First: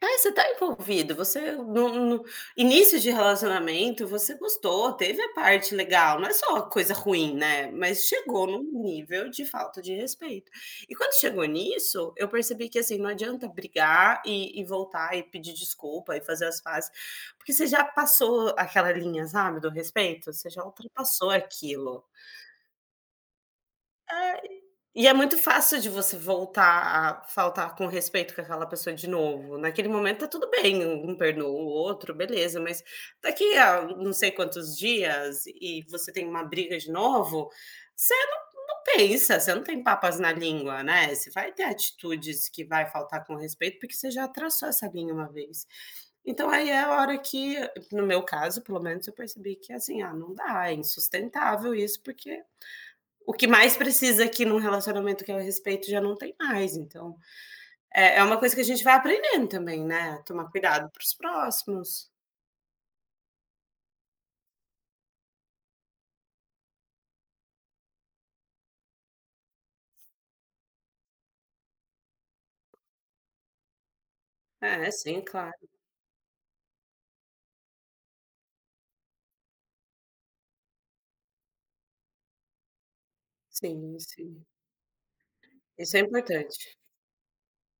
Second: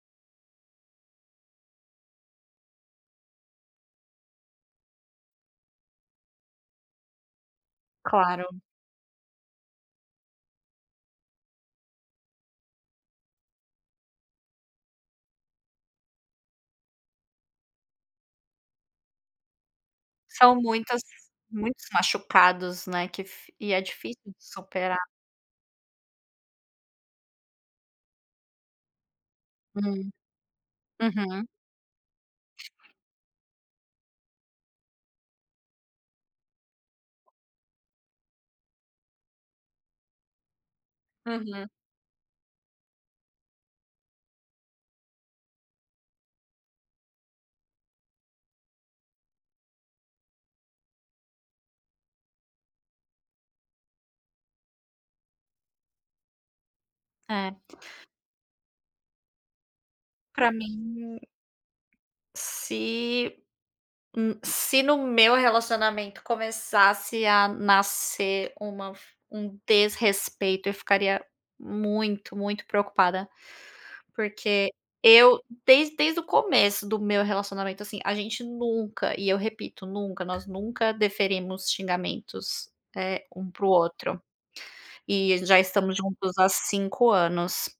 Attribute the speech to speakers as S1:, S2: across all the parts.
S1: Ah, você está envolvido, você no no início de relacionamento você gostou, teve a parte legal, não é só coisa ruim, né, mas chegou
S2: Claro.
S1: no nível de falta de respeito. E quando chegou nisso, eu percebi que, assim, não adianta brigar e e voltar e pedir desculpa e fazer as pazes, porque você já passou aquela linha, sabe, do respeito, você
S2: São
S1: já
S2: muitas
S1: ultrapassou
S2: muitos
S1: aquilo.
S2: machucados, né, que f e é difícil
S1: É,
S2: de superar.
S1: e e é muito fácil de você voltar a faltar com respeito com aquela pessoa de novo. Naquele
S2: Hum.
S1: momento está tudo bem, um
S2: Uhum.
S1: perdoa o outro, beleza, mas daqui a na não sei quantos dias e você tem uma briga de novo, você não não pensa, você não tem papas na língua, né, você vai ter
S2: Aham.
S1: atitudes que vai faltar com respeito porque você já traçou essa linha uma vez. Então aí é a hora que no meu caso pelo menos eu percebi que, assim, ah não dá, é insustentável isso porque o que mais precisa aqui em um relacionamento que é respeito já não tem mais então,
S2: É.
S1: é é uma coisa que a gente vai aprendendo também, né, tomar
S2: Pra
S1: cuidado para os
S2: mim
S1: próximos.
S2: se hum, se no meu relacionamento começasse a nascer uma f um desrespeito eu ficaria muito, muito preocupada. Porque
S1: É, sim,
S2: eu
S1: claro.
S2: desde desde o começo do meu relacionamento, assim, a gente nunca e eu repito, nunca, nós nunca deferimos xingamentos, eh, um para o
S1: Sim,
S2: outro.
S1: sim.
S2: E já
S1: Isso
S2: estamos
S1: é
S2: juntos há
S1: importante.
S2: 5 anos.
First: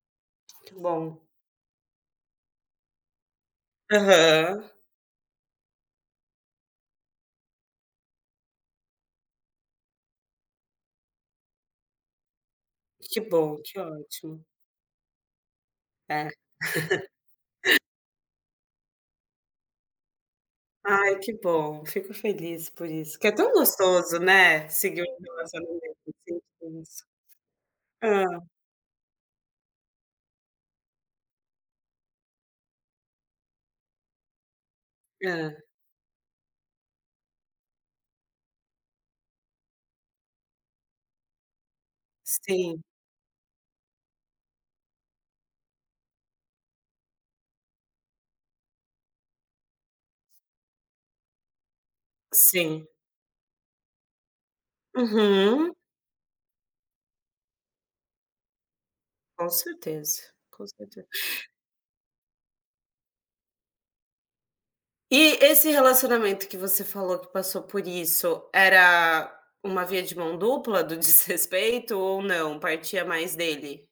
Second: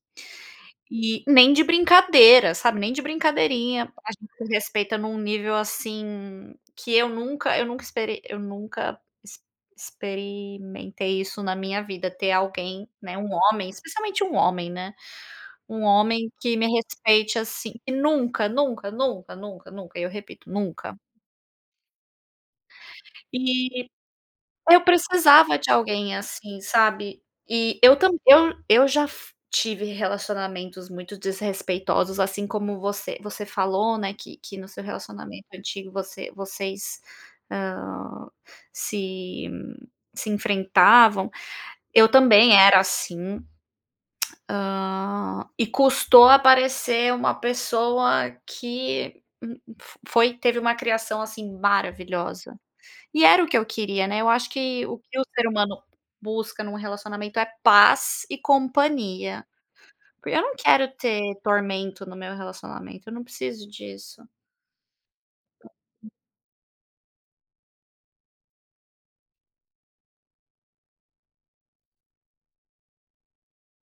S1: Que bom.
S2: E nem de brincadeira, sabe, nem de brincadeirinha, a gente se
S1: Aham.
S2: respeita em um nível, assim, que eu nunca eu nunca esperei eu nunca ex experimentei isso na minha vida ter alguém, né,
S1: Que
S2: um
S1: bom,
S2: homem
S1: que
S2: especialmente um
S1: ótimo.
S2: homem, né. Um
S1: É.
S2: homem que me respeite, assim, e nunca, nunca, nunca, nunca, nunca, eu repito nunca.
S1: Ai, que bom, fico feliz por isso. Porque é tão
S2: E
S1: gostoso, né,
S2: eu
S1: seguir um
S2: precisava de
S1: relacionamento,
S2: alguém,
S1: assim,
S2: assim,
S1: com isso.
S2: sabe. E eu tamb
S1: Hã.
S2: eu eu já tive relacionamentos muito desrespeitosos, assim, como você você falou, né, que que no seu relacionamento
S1: Hã.
S2: antigo você vocês, ah, se se enfrentavam, eu também era
S1: Sim.
S2: assim, ah, e custou aparecer uma pessoa que f foi teve uma criação assim maravilhosa.
S1: Sim.
S2: E era o que eu queria, né, eu acho que o que o ser
S1: Uhum.
S2: humano busca em um relacionamento é paz e companhia.
S1: Com certeza,
S2: Porque eu não
S1: com
S2: quero
S1: certeza.
S2: ter tormento no meu relacionamento, eu não preciso disso.
S1: E esse relacionamento que você falou que passou por isso, era uma via de mão dupla do desrespeito ou não, partia mais dele?